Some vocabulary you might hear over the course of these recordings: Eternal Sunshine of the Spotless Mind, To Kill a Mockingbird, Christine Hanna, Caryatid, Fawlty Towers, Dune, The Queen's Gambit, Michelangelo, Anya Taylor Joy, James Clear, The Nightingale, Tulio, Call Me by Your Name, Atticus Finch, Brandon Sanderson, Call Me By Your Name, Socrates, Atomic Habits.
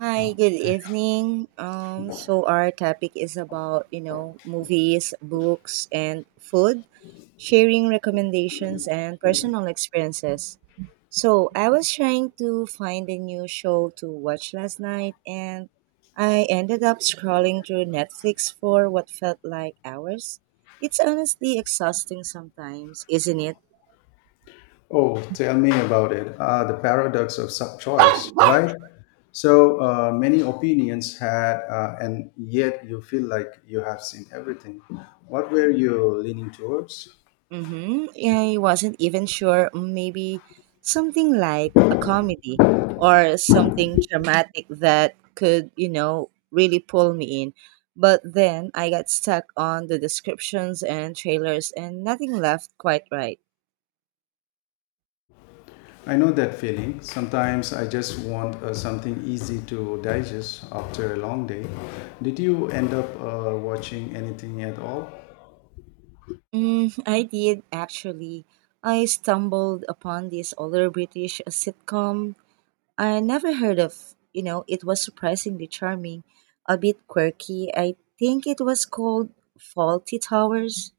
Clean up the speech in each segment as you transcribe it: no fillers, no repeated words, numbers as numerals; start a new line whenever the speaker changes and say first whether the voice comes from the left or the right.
right: Hi, good evening. So our topic is about, you know, movies, books, and food, sharing recommendations and personal experiences. So I was trying to find a new show to watch last night and I ended up scrolling through Netflix for what felt like hours. It's honestly exhausting sometimes, isn't it?
left: Oh, tell me about it. Ah, the paradox of sub choice, right? Many opinions had, and yet you feel like you have seen everything. What were you leaning towards?
right: Mm-hmm. Yeah, I wasn't even sure. Maybe something like a comedy or something dramatic that could, you know, really pull me in. But then I got stuck on the descriptions and trailers and nothing left quite right.
left: I know that feeling. Sometimes I just want something easy to digest after a long day. Did you end up watching anything at all?
right: Mm, I did actually. I stumbled upon this older British sitcom I never heard of, you know, it was surprisingly charming, a bit quirky. I think it was called Faulty Towers.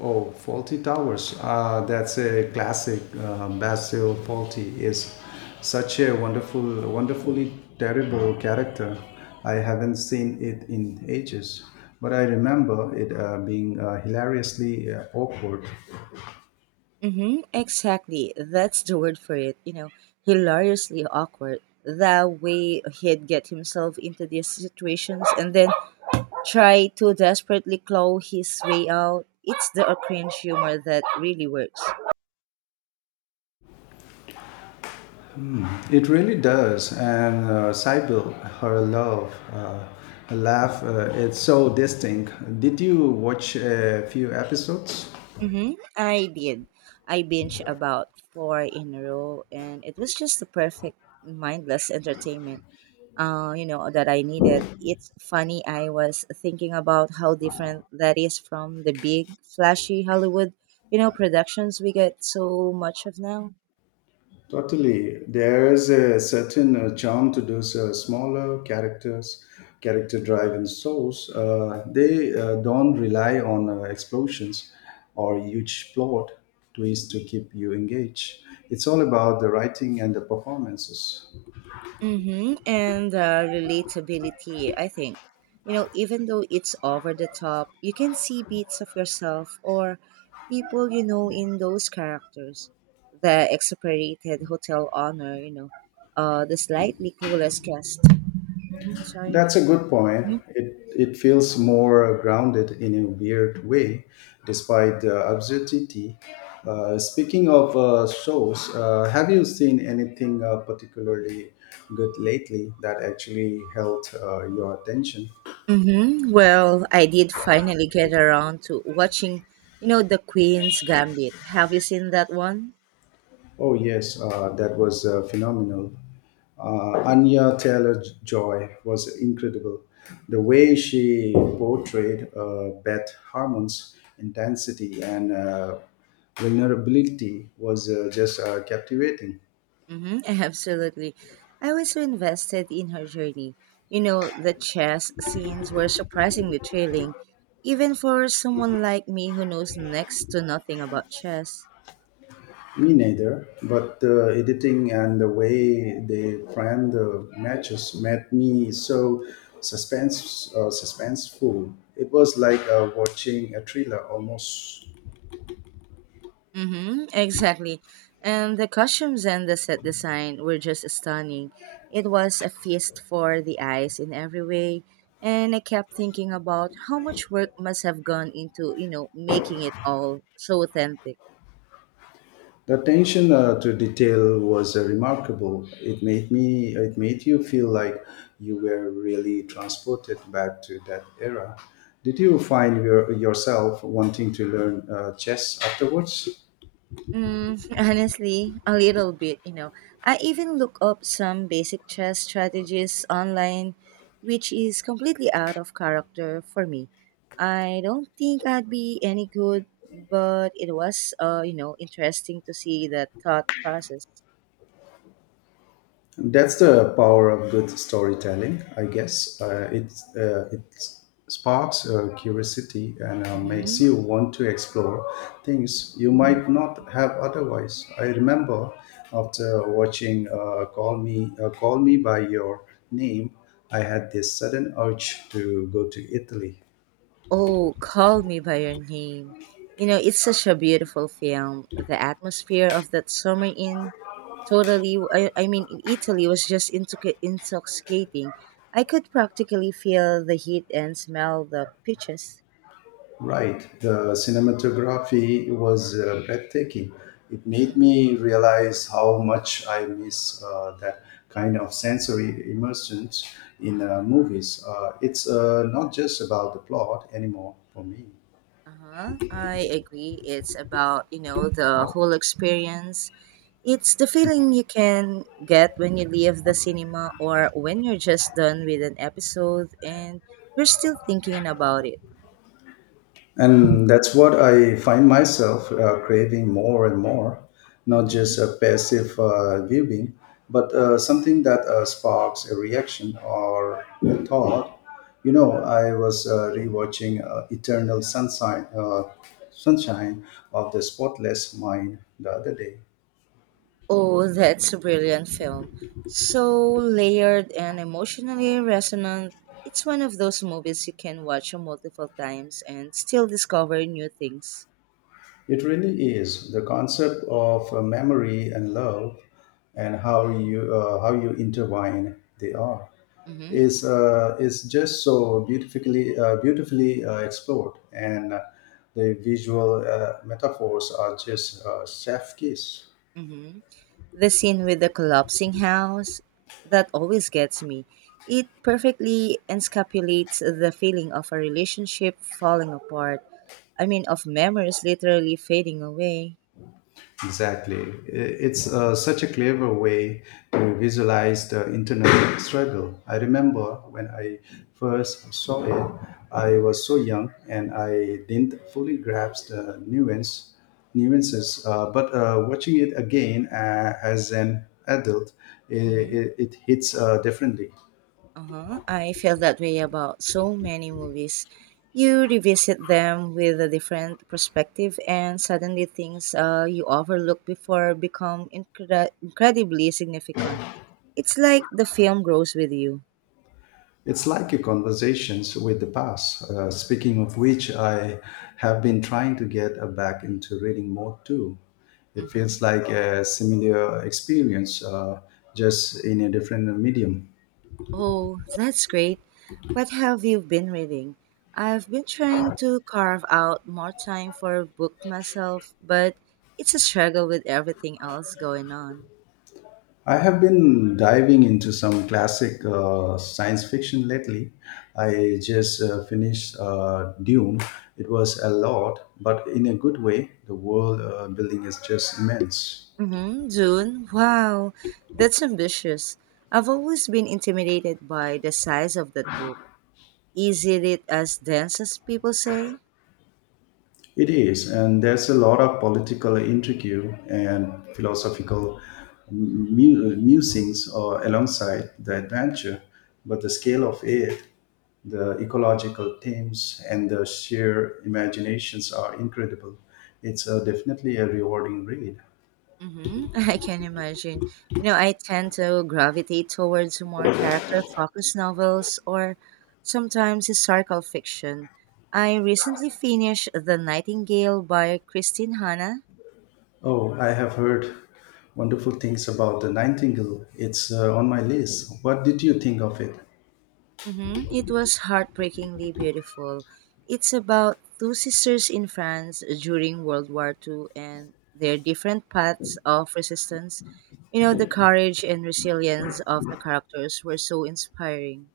left: Oh, faulty towers. That's a classic. Basil Fawlty is such a wonderfully terrible character. I haven't seen it in ages, but I remember it being hilariously awkward.
right: Mm-hmm, exactly. That's the word for it. You know, hilariously awkward. The way he'd get himself into these situations and then try to desperately claw his way out. It's the cringe humor that really works.
left: It really does. And Sybil, her love, her laugh, it's so distinct. Did you watch a few episodes?
right: Mm-hmm. I did. I binged about four in a row, and it was just the perfect mindless entertainment. You know that I needed. It's funny. I was thinking about how different that is from the big, flashy Hollywood, you know, productions we get so much of now.
left: Totally. There is a certain charm to those smaller character driven shows. They don't rely on explosions or huge plot twists to keep you engaged. It's all about the writing and the performances.
right: Mm-hmm. And relatability, I think. You know, even though it's over the top, you can see bits of yourself or people you know in those characters. The exasperated hotel owner, the slightly clueless guest. Mhm. Sorry.
left: That's a good point. It feels more grounded in a weird way, despite the absurdity. Speaking of shows, have you seen anything particularly good lately that actually held your attention?
right: Mm-hmm. Well, I did finally get around to watching, you know, The Queen's Gambit. Have you seen that one?
left: Oh, yes, that was phenomenal. Anya Taylor Joy was incredible. The way she portrayed Beth Harmon's intensity and vulnerability was just captivating.
right: Mm-hmm, absolutely. I was so invested in her journey. You know, the chess scenes were surprisingly thrilling, even for someone like me who knows next to nothing about chess.
left: Me neither, but the editing and the way they framed the matches made me so suspenseful. It was like watching a thriller almost.
right: Mm-hmm, exactly. And the costumes and the set design were just stunning. It was a feast for the eyes in every way. And I kept thinking about how much work must have gone into, you know, making it all so authentic.
left: The attention to detail was remarkable. It made me, it made you feel like you were really transported back to that era. Did you find yourself wanting to learn chess afterwards?
right: Mm, honestly, a little bit, you know. I even look up some basic chess strategies online, which is completely out of character for me. I don't think I'd be any good, but it was, you know, interesting to see that thought process.
left: That's the power of good storytelling, I guess. It sparks curiosity and makes you want to explore things you might not have otherwise. I remember after watching Call Me by Your Name, I had this sudden urge to go to Italy.
right: Oh, Call Me By Your Name. You know, it's such a beautiful film. The atmosphere of that summer in totally, I mean, in Italy was just intoxicating. I could practically feel the heat and smell the peaches.
left: Right. The cinematography was breathtaking. It made
right: Mm-hmm.
left: me realize how much I miss that kind of sensory immersion in movies. It's not just about the plot anymore for me.
right: Uh-huh. I agree. It's about, you know, the whole experience. It's the feeling you can get when you leave the cinema or when you're just done with an episode and you're still thinking about it.
left: And that's what I find myself craving more and more, not
right: Mm-hmm.
left: just a passive viewing, but something that sparks a reaction or a thought. You know, I was rewatching Sunshine of the Spotless Mind the other day.
right: Oh, that's a brilliant film. So layered and emotionally resonant. It's one of those movies you can watch multiple times and still discover new things.
left: It really is the concept of memory and love and how you intertwine they are.
right: Hmm.
left: Is just so beautifully explored, and the visual metaphors are just chef kiss.
right: Hmm. The scene with the collapsing house, that always gets me. It perfectly encapsulates the feeling of a relationship falling apart. I mean, of memories literally fading away.
left: Exactly. It's such a clever way to visualize the internal struggle. I remember when I first saw it, I was so young and I didn't fully grasp the nuances. But watching it again as an adult,
right: Mhm.
left: it hits differently.
right: Uh-huh. I feel that way about so many movies. You revisit them with a different perspective, and suddenly things you overlooked before become incredibly significant. It's like the film grows with you.
left: It's like a conversations with the past. Speaking of which, I have been trying to get back into reading more too. It feels
right: Hmm.
left: like a similar experience, just in a different medium.
right: Oh, that's great. What have you been reading? I've been trying to carve out more time for a book myself, but it's a struggle with everything else going on.
left: I have been diving into some classic science fiction lately. I just finished Dune. It was a lot, but in a good way. The world building is just immense.
right: Mm-hmm. June? Wow, that's ambitious. I've always been intimidated by the size of that book. Is it as dense as people say?
left: It is, and there's a lot of political intrigue and philosophical musings or alongside the adventure, but the scale of it, the ecological themes, and the sheer imaginations are incredible. It's definitely a rewarding read.
right: Mm-hmm, I can imagine. You know, I tend to gravitate towards more character focused novels or sometimes historical fiction. I recently finished The Nightingale by Christine Hanna.
left: Oh, I have heard wonderful things about the Nightingale. It's on my list. What did you think of it?
right: Hmm. It was heartbreakingly beautiful. It's about two sisters in France during World War II and their different paths of resistance. You know, the courage and resilience of the characters were so inspiring.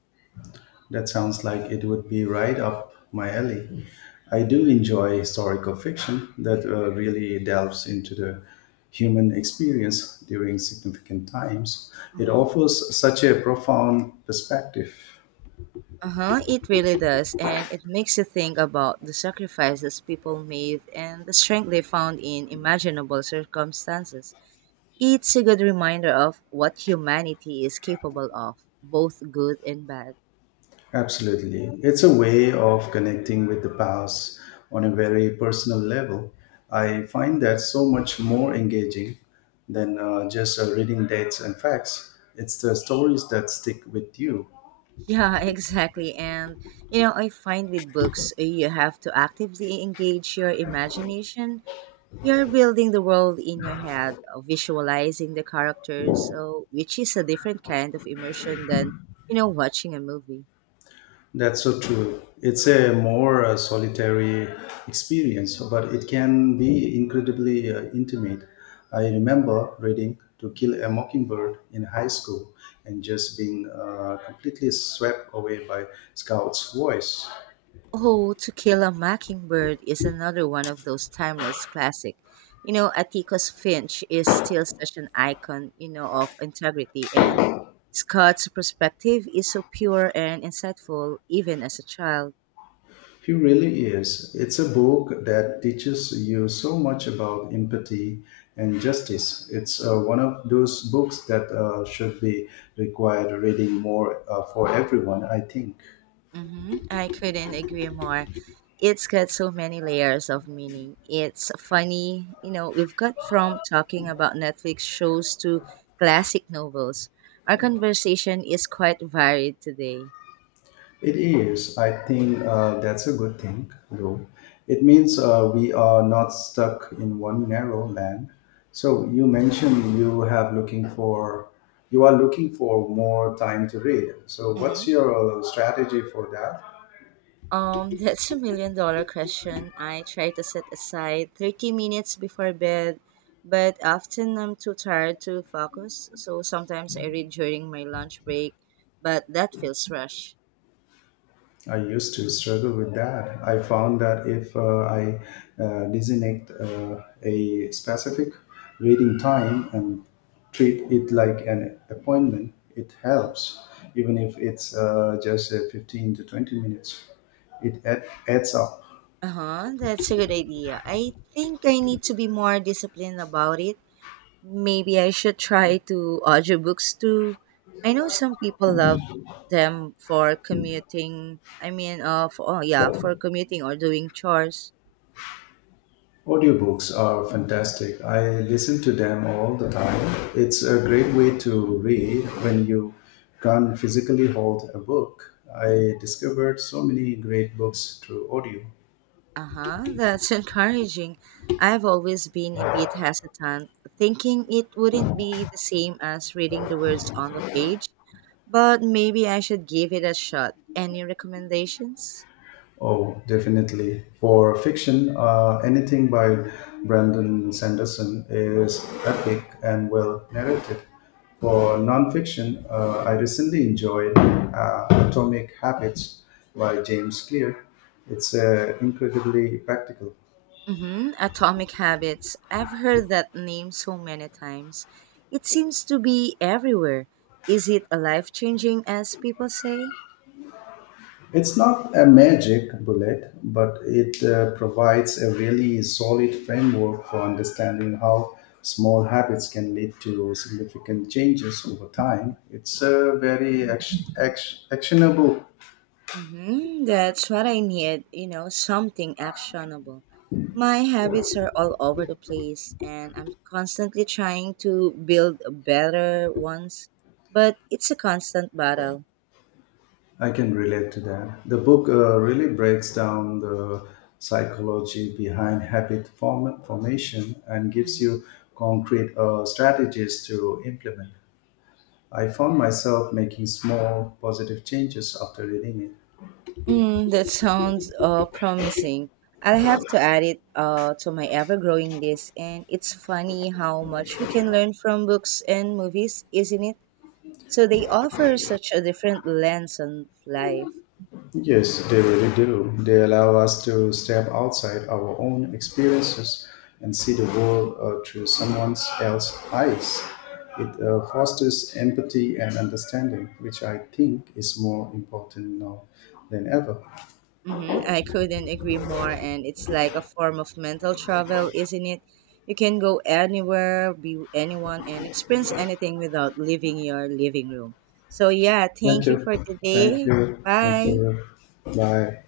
left: That sounds like it would be right up my alley. I do enjoy historical fiction that really delves into the human experience during significant times. It
right: Hmm.
left: offers such a profound perspective.
right: Uh huh, it really does. And it makes you think about the sacrifices people made and the strength they found in imaginable circumstances. It's a good reminder of what humanity is capable of, both good and bad.
left: Absolutely. It's a way of connecting with the past on a very personal level. I find that so much more engaging than just reading dates and facts. It's the stories that stick with you.
right: Yeah, exactly. And, you know, I find with books, you have to actively engage your imagination. You're building the world in your head, visualizing the characters, so, which is a different kind of immersion than, you know, watching a movie.
left: That's so true. It's a more solitary experience, but it can be incredibly intimate. I remember reading To Kill a Mockingbird in high school and just being completely swept away by Scout's voice.
right: Oh, To Kill a Mockingbird is another one of those timeless classic. You know, Atticus Finch is still such an icon, you know, of integrity and Scott's perspective is so pure and insightful even as a child.
left: He really is. It's a book that teaches you so much about empathy and justice. It's one of those books that should be required reading more for everyone, I think.
right: Hmm. I couldn't agree more. It's got so many layers of meaning. It's funny, you know, we've got from talking about Netflix shows to classic novels. Our conversation is quite varied today.
left: It is. I think that's a good thing, though. It means we are not stuck in one narrow lane. So you are looking for more time to read. So what's
right: Mhm.
left: your strategy for that?
right: That's a million-dollar question. I try to set aside 30 minutes before bed, but often I'm too tired to focus, so sometimes I read during my lunch break, but that feels rushed.
left: I used to struggle with that. I found that if I designate a specific reading time and treat it like an appointment, it
right: Mhm.
left: helps, even if it's just 15 to 20 minutes. It add, adds up.
right: Uh-huh, that's a good idea. I think I need to be more disciplined about it. Maybe I should try to audiobooks too. I know some people love them for commuting. I mean, for, oh yeah, for commuting or doing chores.
left: Audiobooks are fantastic. I listen to them all the time. It's a great way to read when you can't physically hold a book. I discovered so many great books through audio.
right: Uh-huh, that's encouraging. I've always been a bit hesitant, thinking it wouldn't be the same as reading the words on the page, but maybe I should give it a shot. Any recommendations?
left: Oh, definitely. For fiction, anything by Brandon Sanderson is epic and well narrated. For nonfiction, I recently enjoyed Atomic Habits by James Clear. It's incredibly practical.
right: Mm-hmm. Atomic Habits. I've heard that name so many times. It seems to be everywhere. Is it a life-changing as people say?
left: It's not a magic bullet, but it provides a really solid framework for understanding how small habits can lead to significant changes over time. It's a very actionable.
right: Mm-hmm. That's what I need, you know, something actionable. My habits are all over the place, and I'm constantly trying to build better ones, but it's a constant battle.
left: I can relate to that. The book really breaks down the psychology behind formation and gives
right: Mm-hmm.
left: you concrete strategies to implement. I found myself making small positive changes after reading it.
right: Mm, that sounds promising. I'll have to add it to my ever growing list, and it's funny how much we can learn from books and movies, isn't it? So they offer such a different lens on life.
left: Yes, they really do. They allow us to step outside our own experiences and see the world through someone else's eyes. It fosters empathy and understanding, which I think is more important now than ever.
right: Mm-hmm. I couldn't agree more. And it's like a form of mental travel, isn't it? You can go anywhere, be with anyone, and experience anything without leaving your living room. So, yeah,
left: Thank
right: thank you
left: you.
right: for
left: Thank
right: today.
left: you. Thank
right: Bye.
left: you. Bye.